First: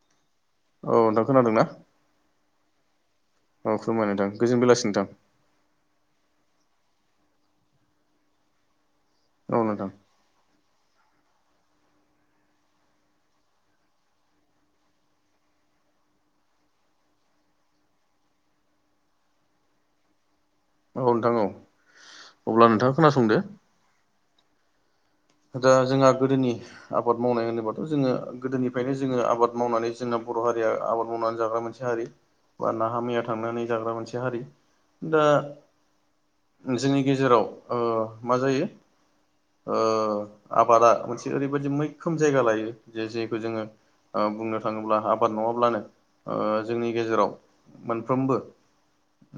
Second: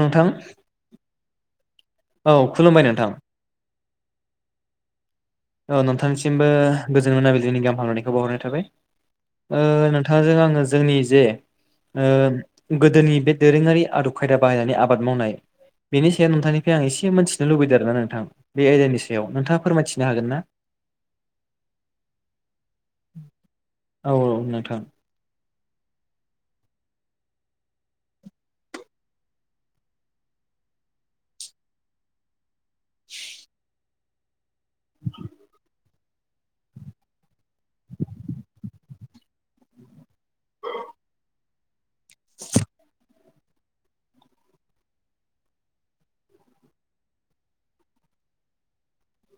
नोंथां औ नोंथां खोनादों ना? औ खुलुमबाय नोंथां औ खुलुमबाय नोंथां गोजोन बेलासि नोंथां औ नोंथांसिमबो गोजोन मोनाबिलिनि गाहाम हामलनायखौ बावहरनाय थाबाय औ नोंथां ओ नोंथा थांजों आङो जोंनि जे ओ गोदोनि बे दोरोङारि आदब खायदा बाहायनानै आबाद मावनाय बेनि सायाव नोंथांनिफ्राय आं एसे मोन्थिनो लुबैदों आरो ना नोंथां बे आयदानि सायाव नोंथाङा फोरमायथि नो हागोन ना? औ नोंथां औ। अब्ला नोंथाङा खोनासंदो औ औ नोंथां दा जोंहा गोदोनि आबाद मावनाय होनोबाथ' जोङो गोदोनिफ्रायनो जोङो आबाद मावनानै जोंना बर' हारिया आबाद मावनानै जाग्रा मोनसे हारि बा नाहा मैया थांनानै जाग्रा मोनसे हारि। दा जोंनि गेजेराव ओ मा जायो ओ आबादा मोनसे ओरैबायदि मैखोम जायगा लायो जे जेखौ जोङो ओ बुंनो थाङोब्ला आबाद नङाब्लानो ओ जोंनि गेजेराव मोनफ्रोमबो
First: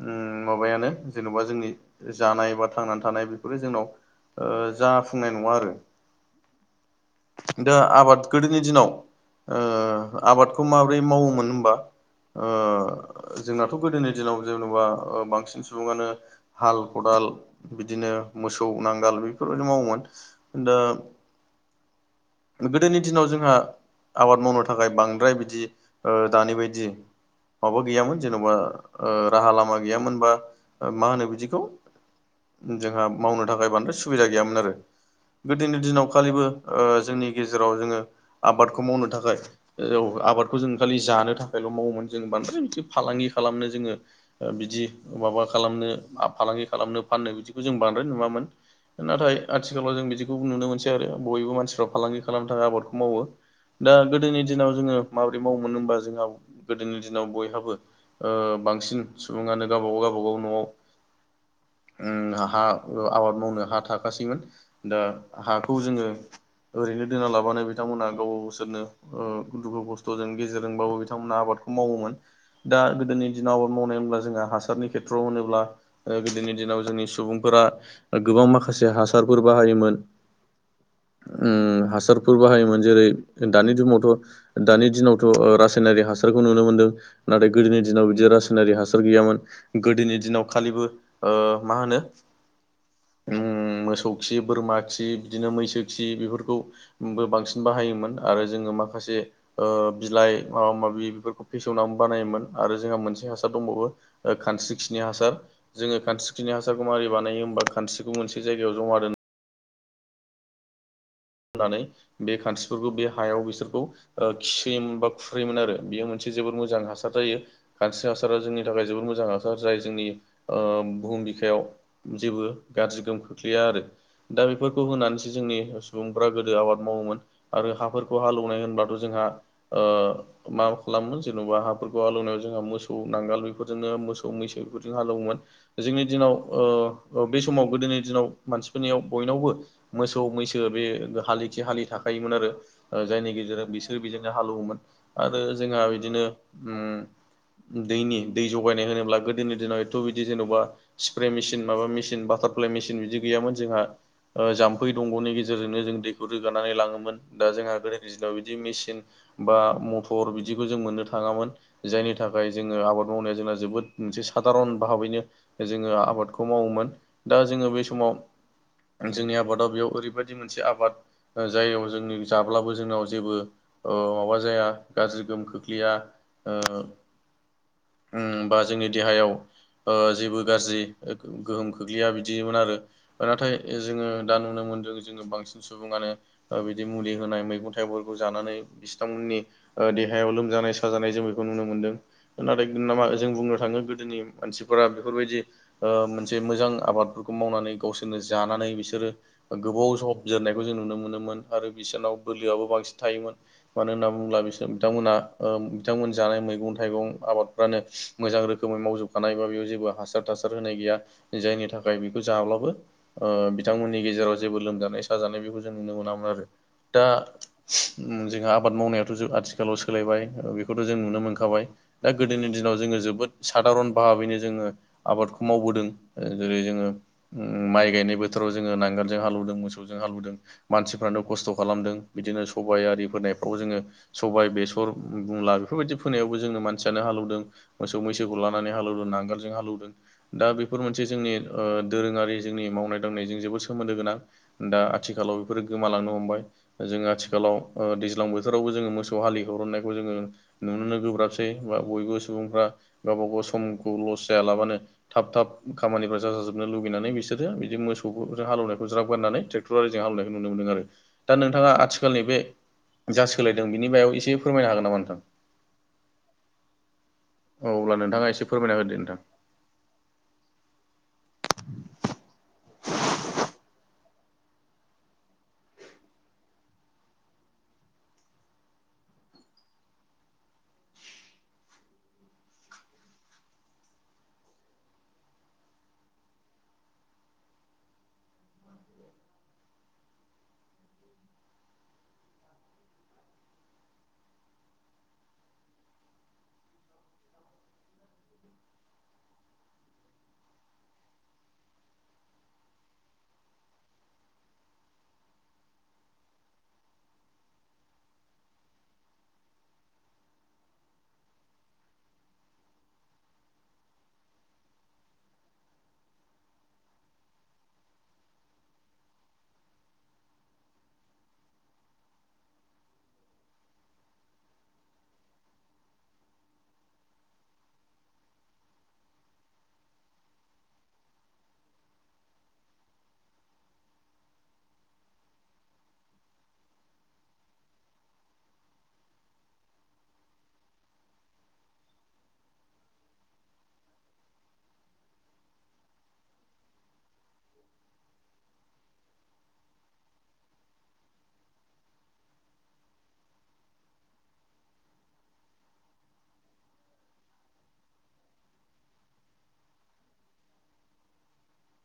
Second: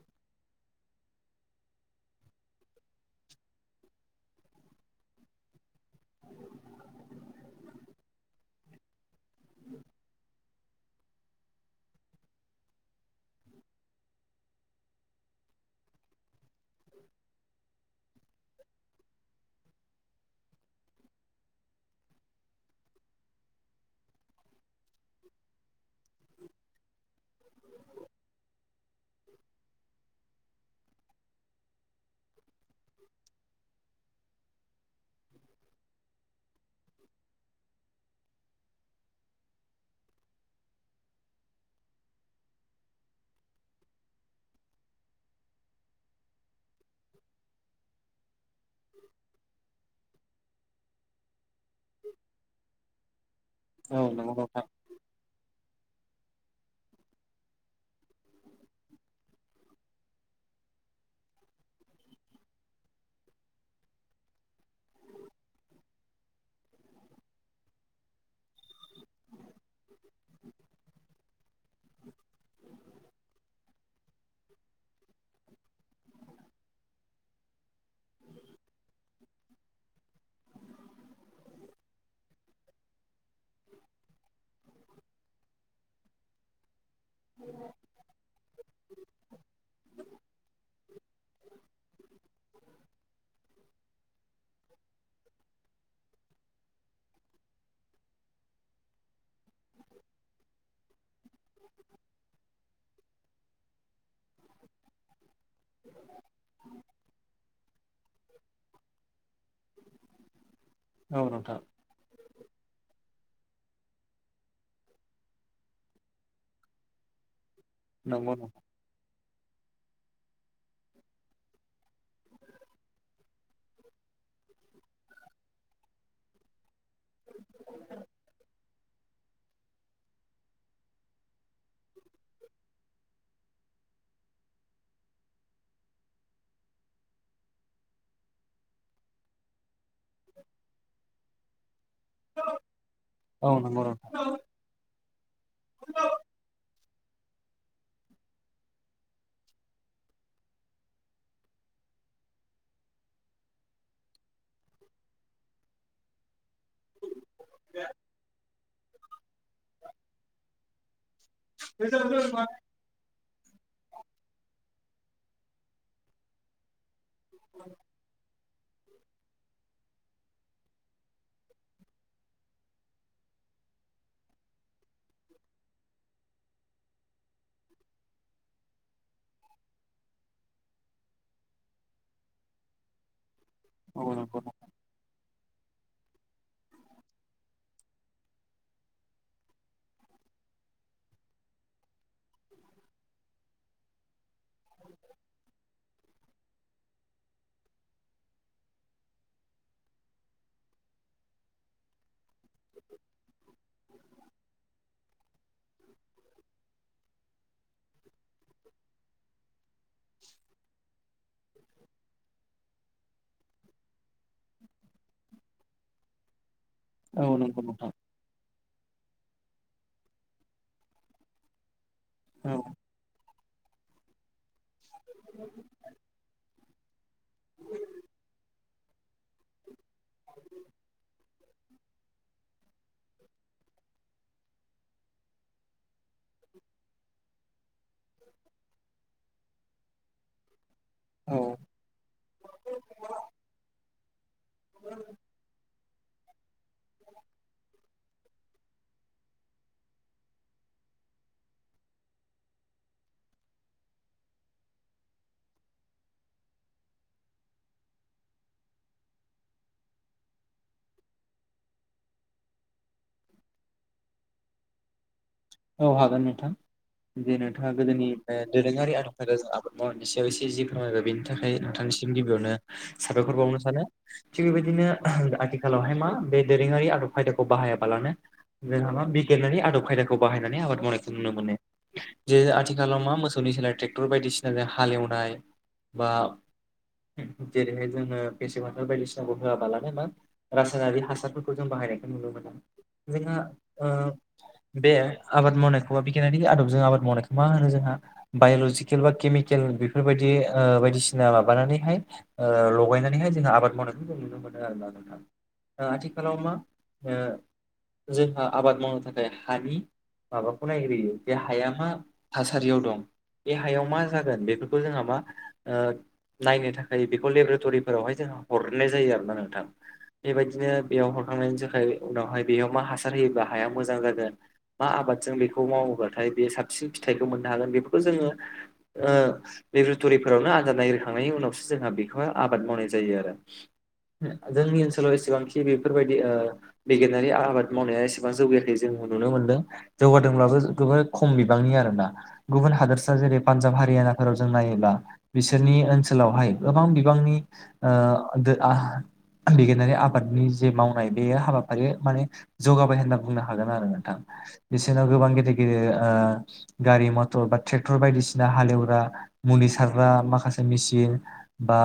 उम माबायानो जेन'बा जोंनि जानाय बा थांनानै थानाय बेफोरो जोंनाव ओ जाफुंनाय नङा आरो। दा आबाद गोदोनि दिनाव ओ आबादखौ माबोरै मावोमोन होनबा ओ जोंनाथ' गोदोनि दिनाव जेन'बा ओ बांसिन सुबुङानो हाल खदाल बिदिनो मोसौ नांगाल बेफोरबायाददि मावोमोन दा गोदोनि दिनाव जोंहा आबाद मावनो थाखाय बांद्राय बिदि ओ दानि बायदि माबा गैयामोन जेन'बा ओ राहा लामा गैयामोन बा मा होनो बिदिखौ जोंहा मावनो थाखाय बांद्राय सुबिदा गैयामोन आरो। गोदोनि दिनाव खालिबो ओ जोंनि गेजेराव जोङो आबादखौ मावनो थाखाय। [unintelligible] आबादखौ जों खालि जानो थाखायल' मावोमोन जों बांद्रायसे फालांगि खालामनो जोङो बिदि माबा खालामनो फालांगि खालामनो फाननो बिदिखौ जों बांद्राय नुवामोन। नाथाय आथिखालाव जों बिदि बेखौ नुनो मोनसै आरो बयबो मानसिफ्रा फालांगि खालामनो थाखाय आबादखौ मावो दा औ नंगौ गोदोनि नोंथां दिनाव जोङो माबोरै मावोमोन होमबा जोंहा गोदोनि दिनाव बयहाबो ओ बांसिन सुबुङानो गावबा-गाव गावबा-गाव न'आव उम हा आबाद मावनो हा थाखासैमोन। दा हाखौ जोङो ओरैनो दोना लाबानो बिथांमोनहा गाव गावसोरनो ओ दुखु खस्थ'जों गेजेरजोंबाबो बिथांमोनहा आबादखौ मावोमोन। दा गोदोनि दिनाव आबाद मावनाय होनब्ला जोंहा हासारनि खेथ्रआव होनोब्ला ओ गोदोनि दिनाव जोंनि सुबुंफोरा गोबां माखासे हासारफोर बाहायोमोन। उम हासारफोर बाहायोमोन जेरै दानि जुमावथ' दानि दिनावथ' रासायनारि हासारखौ नुनो मोन्दों नाथाय गोदोनि दिनाव बिदि रासायनारिक हासार गैयामोन गोदोनि दिनाव खालिबो ओ मा होनो ओम मोसौ खि बोरमा खि बिदिनो मैसो खि बेफोरखौ‌ बो बांसिन बाहायोमोन आरो जोङो माखासे ओ बिलाइ माबा माबि बेफोरखौ फेसेवनानै बानायोमोन आरो जोंहा मोनसे हासार दंबावो ओ खानस्रि खिनि हासार जोङो खानस्रिख्रिनि हासारखौ मारि बानायो होमबा खानस्रिखौ मोनसे जायगायाव जमा दोन औ नोंथां दोननानै बे खानस्रिफोरखौ बे हायाव बिसोरखौ ओ खिहोयोमोन बा खुरहोयोमोन आरो बेयो मोनसे जोबोद मोजां हासार जायो। खानस्रि नंगौ हासारा नोंथां जोंनि थाखाय जोबोर मोजां हा जाय जोंनि ओ बुहुम बिखायाव जेबो गाज्रि गोहोम खोख्लैया आरो। दा बेफोरखौ होनानैसो जोंनि सुबुंफ्रा गोदो आबाद मावोमोन आरो हाफोरखौ हालौवनाय होनब्लाथ' जोंहा ओ मा खालामो जेन'बा हाफोरखौ हालौवनायाव जोंहा मोसौ नांगाल बेफोरजोंनो मोसौ-मैसो बेफोरजों हालौवोमोन। जोंनि दिनाव ओ बे समाव गोदोनि दिनाव मानसिफोरनियाव बयनावबो मोसौ मैसो बे हालिथि हालि थाखायोमोन आरो जायनि औ गेजेरजों नंगौ बिसोरो नोंथां बेजों हालेवोमोन आरो जोंहा बिदिनो उम दैनि दै जगायनाय होनोब्ला गोदोनि दिनाव एथ' बिदि जेन'बा स्प्रे मेसिन माबा मेसिन बाटारफ्लाइ मेसिन बिदि गैयामोन जोंहा जाम्फै दंग'नि गेजेरजों गेजेरजोंनो जों दैखौ रोगानानै लाङोमोन दा जोंहा गोदोनि दिनाव बिदि मेसिन बा म [unintelligible] बिदिखौ जों मोननो थाङामोन जायनि थाखाय जोङो आबाद। मावनाया जोंना जोबोद मोनसे साधारन भाबैनो जोङो आबादखौ मावोमोन। दा जोङो बे समाव जोंनि आबादाव बेयाव ओरैबायदि मोनसे आबाद जाययाव जोंनि जाब्लाबो जोंनाव जेबो ओ माबा जाया गाज्रि गोहोम खोख्लैया ओ ओम बा जोंनि देहायाव ओ जेबो गाज्रि ओ गोहोम खोख्लैया बिदिमोन आरो। राथाय औ जोङो नंगौ दा नोंथां नुनो मोनदों जोङो बांसिन सुबुङानो ओ बिदि मुलि होनाय मैगं थाइगंफोरखौ जानानै बिस्थांमोननि ओ देहायाव लोमजानाय साजानाय जों बेखौ नुनो मोन्दों। नाथाय नामा जों बुंनो थाङो गोदोनि मानसिफोरा बेफोरबायदि ओ मोनसे मोजां आबादफोरखौ मावनानै गावसोरनो जानानै बिसोरो गोबाव [unintelligible] जोरनायखौ जों नुनो मोनोमोन आरो बिसोरनाव बोलोआबो बांसिन थायोमोन। मानो होनना बुङोब्ला बिसोर बिथांमोना ओ बिथांमोन जानाय मैगं-थाइगं आबादफ्रानो मोजां रोखोमै मावजोबखानाय बा बेयाव जेब्ला हासार थासार होनाय गैया जायनि थाखाय बेखौ जाब्लाबो ओ बिथांमोननि गेजेराव जेबो लोमजानाय निसा जानाय बेखौ जों नुनो मोनामोन आरो। दा औ नंगौ नोंथां ओम जोंहा आबाद मावनायाथ' ज आथिखालाव सोलायबाय बेखौथ' जों नुनो मोनखाबाय। दा गोदोनि औ दिनाव जोङो जोबोद सादारन भाहाबैनो जोङो आबादखौ मावबोदों। जेरै जोङो उम माइ गायनाय बोथोराव जोङो नांगारजों हालेवदों, मोसौ जों हालुदों मानसिफ्रानो खस्थ' खालामदों बिदिनो सबाय आरि फोनायफ्राव जोङो सबाय, बेसर बुंला बेफोरबायदि फोनायावबो जोंनो मानसियानो हालेवदों मोसौ मैसोखौ लानानै हालौदों, नांगालजों हालौदों। दा बेफोर मोनसे जोंनि औ ओ दोरोङारि जोंनि मावनाय दांनायजों जोबोद सोमोन्दो गोनां। दा आथिखालाव बेफोरो गोमालांनो हमबाय। जोङो आथिखालाव ओ दैज्लां बोथोरावबो जोङो मोसौ हालि हुरननायखौ जोङो नुनोनो गोब्राबसै, बा बयबो सुबुंफ्रा गावबा गाव समखौ लस जायालाबानो थाब थाब खामानिफ्रा जाजाजोबनो लुुबैनानै बिसोरो बिदि मोसौखौ हालौनायखौ ज्राब गारनानै ट्रेक्टर आरिजों हालौनायखौ नुनो मोनदों आरो। दा नोंथाङा आथिखालनि बे जा सोलायदों बिनि बायाव एसे फोरमायनो हागोन नामा नोंथां? औ हागोन नोंथां, जे नोंथाङा औ अब्ला गोदोनि नोंथाङा एसे फोरमायना होदो दोरोङारि आदब नोंथां खायदाजों आबाद मुवानि सायाव एसे जि फोरमायबाय बेनि थाखाय नोंथांनिसिम गिबियावनो साबायखर बावनो सानो। थिग बेबायदिनो आथिखालावहाय मा बे दोरोङारि आदब खायदाखौ बाहायाबालानो जोंहा मा बिगियानारि आदब खायदाखौ बाहायनानै आबाद मावनायखौ नुनो मोनो। जे आथिखालाव मा मोसौनि सोलाय ट्रेक्टर बायदिसिना हालेवनाय, बा जेरैहाय जोङो बेेसे बोथोर बायदिसिनाखौ होआबालानो मा रासायनारि हासारफोरखौ जों बाहायनायखौ नुनो मोनो। जोंहा ओ बे आबाद मावनायखौ बा बिगियानारि आदबजों आबाद मावनायखौ मा होनो जोंहा बायलजिकेल बा केमिकेल बेफोरबायदि ो ओ बायदिसिना माबानानैहाय ओ लगायनानैहाय जोंहा आबाद मावनायखौ जों नुनो मोनो आरो ना नोंथां। ओ आथिखालाव मा ओ जोंहा आबाद मावनो थाखाय हानि माबाखौ नायग्रोयो बे हाया मा थासारियाव दं बे हायाव मा जागोन बेफोरखौ जोंहा मा ओ नायनो थाखाय बेखौ लेबरेटरिफोरावहाय जोंहा हरनाय जायो आरो ना नोंथां। बेबायदिनो बेयाव हरखांनायनि थाखाय उनावहाय बेयाव मा हासार होयोबा हाया मोजां जागोन मा आबादजों बेखौ मावोब्लाथाय बे साबसिन फिथाइखौ मोननो हागोन बेफोरखौ जोङो ओ लेबरेटरिफोरावनो आनजाद नायग्रोखांनायनि उनावसो जोंहा बेखौ आबाद मावनाय जायो आरो। ओ जोंनि ओनसोलाव एसेबांखि बेफोरबायदि ओ बिगियानारि आबाद मावनाया एसेबां जौगायाखै जों नुनो मोनदों। जौगादोंब्लाबो गोबो खम बिबांनि आरोना। गुबुन हादोरसा जेरै पान्जाब हारियानाफोराव जों नायोब्ला बिसोरनि ओनसोलावहाय गोबां बिबांनि ओ दो आ बिगिनारि आबादनि जे मावनाय बेयो हाबाफारिया माने जौगाबाय होनना बुंनो हागोन आरो। नोंथां बिसोरनाव गोबां गिदिर गिदिर ओ गारि मथर बा ट्रेक्टर बायदिसिना हालेवग्रा मुलि सारग्रा माखासे मेसिन बा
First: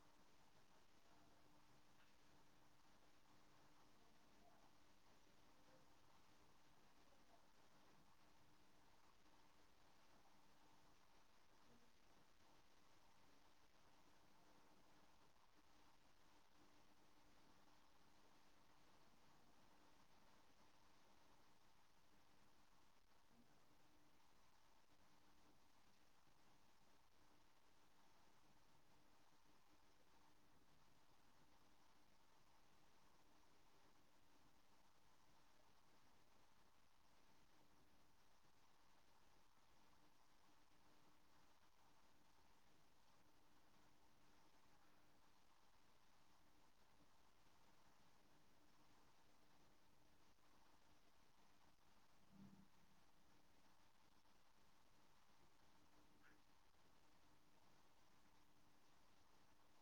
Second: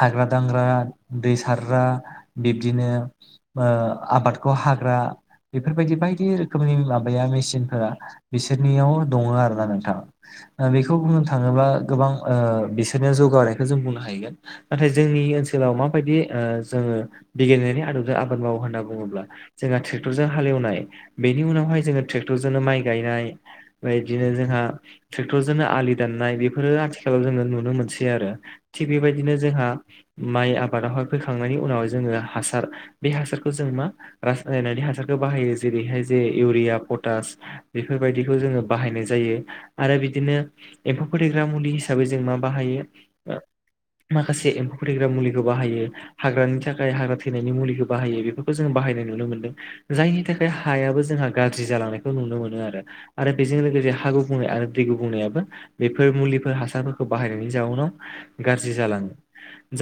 हाग्रा दांग्रा दै सारग्रा बिब्दिनो ओ आबादखौ हाग्रा बेफोरबायदि बायदि रोखोमनि माबाया मेचिनफोरा बिसोरनियाव दङो आरो ना नोंथां। ओ बेखौ बुंनो थाङोब्ला गोबां ओ बिसोरनो जौगानायखौ जों बुंनो हायो। नाथाय जोंनि ओनसोलाव माबायदि जोङो बिगियनायनि आदबजों आबाद मावो होन्ना बुङोब्ला जोंहा थ ट्रेक्टरजों हालेवनाय बेनि उनावहाय जोङो ट्रेक्टरजोंनो माइ गायनाय बेदिनो जोंहा ट्रेक्टरजोंनो आलि दाननाय बेफोरो आथिखालाव जोङो नुनो मोनसै आरो थिग बेबायदिनो जोंहा माइ आबादावहाय फैखांनायनि उनाव जोङो हासार बे हासारखौ जों मा रासनानै हासार सारखौ बाहायो जेरैहाय जे इउरिया पटास बेफोरबायदिखौ जोङो बाहायनाय जायो आरो बिदिनो एम्फौ फोथैग्रा मुलि हिसाबै जों मा बाहायो माखासे एम्फौ फोथैग्रा मुलिखौ बाहायो हाग्रानि थाखाय हाग्रा थैनायनि मुलिखौ बाहायो बेफोरखौ जोंङो बाहायनाय नुनो मोनदों जायनि थाखाय हायाबो जोंहा गाज्रि जालांनायखौ नुनो मोनो आरो आरो बेजों लोगोसे हा गुबुंनाय आरो दै गुबुंनायाबो बेफोर मुलिफोर हासारफोरखौ बाहायनायनि जाउनाव गाज्रि जालाङो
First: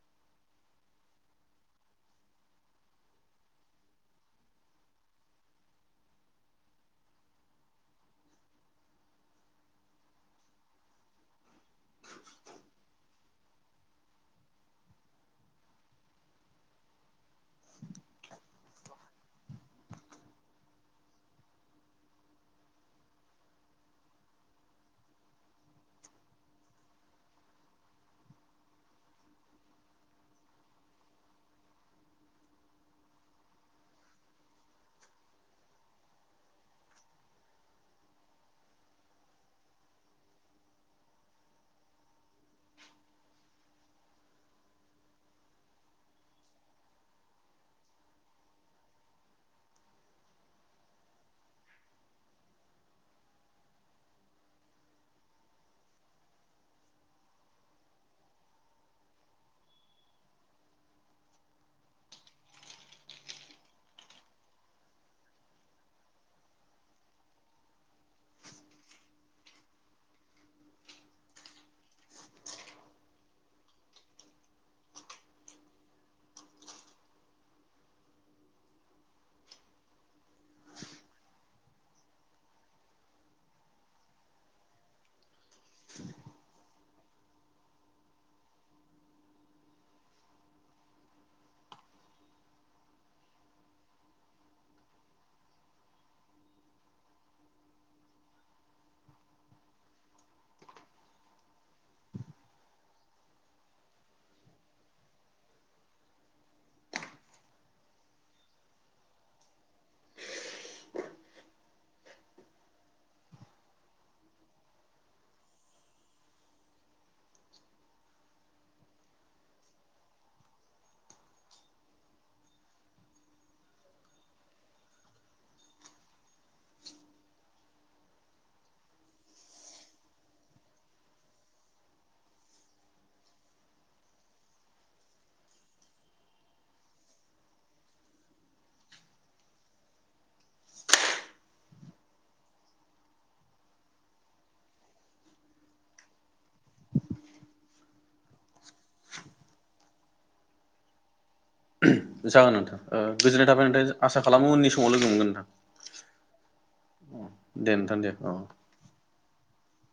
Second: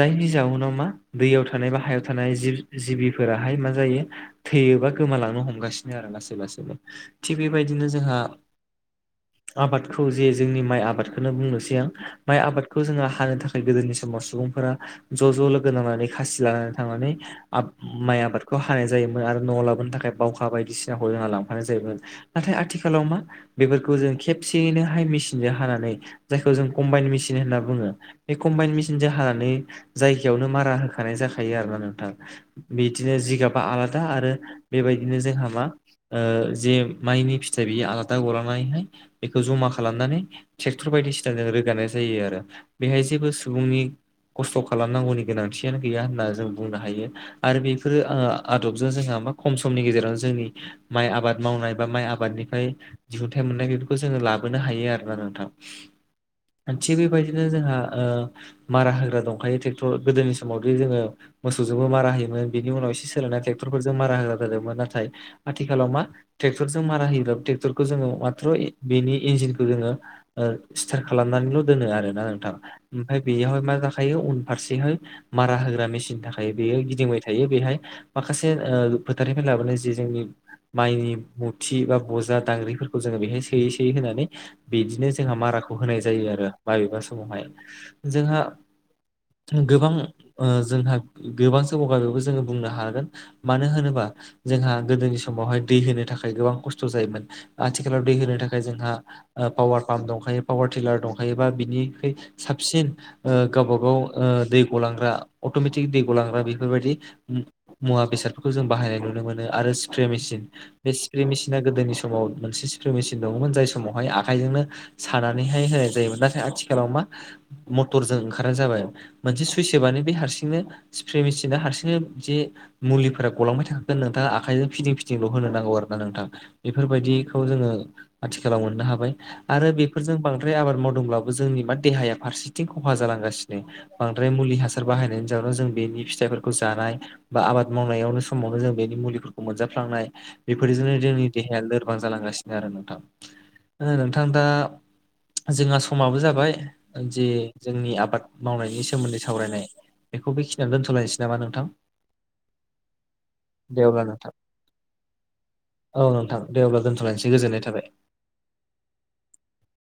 जायनि जाउनाव मा दैयाव थानाय बा हायाव थानाय जिब जिबिफोराहाय मा जायो थैयोबा गोमालांनो हमगासिनो आरो लासै लासैनो थिग बेबायदिनो जोंहा आबादखौ जे जोंनि माइ आबादखौनो बुंनोसै आं माइ आबादखौ जोङो हानो थाखाय गोदोनि समाव सुबुंफोरा ज' ज' लोगो नांनानै खासि लानानै थांनानै माइ आबादखौ हानाय जायोमोन आरो न' लाबोनो थाखाय बावखा बायदिसिनाखौ जोंना लांफानाय जायोमोन नाथाय आथिखालाव मा बेफोरखौ जों खेबसेयैनोहाय मेसिनजों हानानै जायखौ जों कम्बाइन मेसिन होनना बुङो बे कम्बाइन मेसिनजों हानानै जायगायावनो मारा होखानाय जाखायो आरोना नोंथां बिदिनो जिगाबा आलादा आरो बेबायदिनो जोंहा मा ओ जे माइनि फिथाइ बियो आलादा गलांनानैनो बेखौ जमा खालामनानै ट्रेक्टर बायदिसिना जों रोगानाय जायो आरो बेहाय जेबो सुबुंनि खस्थ खालामनांगौनि गोनांथियानो गैया होनना जों बुंनो हायो आरो बेफोरो आदबजों जोंहा मा खम समनि गेजेरावनो जोंनि माइ आबाद मावनाय बा माइ आबादनिफ्राय दिहुथाइ मोननाय बेफोरखौ जोङो लाबोनो हायो आरोना नोंथां थिग बेबायदिनो जोंहा ओ मारा होग्रा दंखायो ट्रेक्टर गोदोनि समावदि जोङो मोसौजोंबो मारा होयोन बिनि उनाव एसे सोलायनाय ट्रेक्टरफोरजों मारा होग्रा नाथाय आथिखालाव मा ट्रेकटरजों मारा होयो क्टरखौ जोङो माथ्र बेनि इन्जिन जोङो स्टार खालामनानैल दोनो आरोना नोंथां ओमफ्राय बेयावहाय मा जाखायो उनफारसेहाय मारा होग्रा मेसिन थाखायो बेयो गिदिंबाय थायो बेहाय माखासे ओ फोथारफ्राय लाबोन जे जोंनि माइनि फुरथि बा बजा दांग्रिफोरखौ जोङो बेहाय सोयै सोयै होनानै बिदिनो जोंहा माराखौ होनाय जायो आरो माबेबा समावहाय जोंहा गोबां जोंहा गोबांसो जौगाबायबो जोङो बुंनो हागोन मानो होनो जोंहा गोदोनि समावहाय दै होनो थाखाय गोबां खस्थ जायोमोन। आथिखालाव दै होनो थाखाय जोंहा ओ पावार पाम्प दंखायो, पावार टिलार दंखायोबा बिनि साबसिन ओ गावबा गाव ओ दै गलांग्रा अटमेटिक दै गलांग्रा बेफोरबायदि मुवा बेसादफोरखौ जों बाहायनाय नुनो मोनो आरो स्प्रे मेसिन बे स्प्रे मेसिना गोदोनि समाव मोनसे स्प्रे मेसिन दङमोन। जाय समावहाय आखाइजोंनो सानानैहाय होनाय जायोमोन। नाथाय आथिखालाव मा मटरजों ओंखारनाय जाबाय मोनसे सुइस होबानो बे हारसिंनो स्प्रे मेसिना हारसिंनो जे मुलिफोरा गलांबाय थाखागोन नोंथाङा आखाइजों फिदिं फिदिंल होनो नांगौ आरो ना नोंथां। बेफोरबायदिखौ जोङो आथिखालाव मोननो हाबाय आरो बेफोरजों बांद्राय आबाद मावदोंब्लाबो जोंनि मा देहाया फारसेथिं खहा जालांगासिनो बांद्राय मुलि हासार बाहायनायनि जाउनाव जों बेनि फिथाइफोरखौ जानाय बा आबाद मावनायावनो समावनो जों बेनि मुलिफोरखौ मोनजाफ्लांनाय बेफोरजोंनो जोंनि देहाया गोबां जालांगासिनो आरो नोंथां नोंथां दा जोंहा समाबो जाबाय जे जोंनि आबाद मावनायनि सोमोन्दै सावरायनाय बेखौ बेखिनियावनो दोनथलायसै नामा नोंथां जागोन नोंथां ओ गोजोननाय थाबाय दे नोंथां अब्ला आसा खालामो उननि समाव लोगो मोनगोन औ दे अब्ला नोंथां। दोनथ'लायनोसै गोजोननाय थाबाय दे नोंथां दे। औ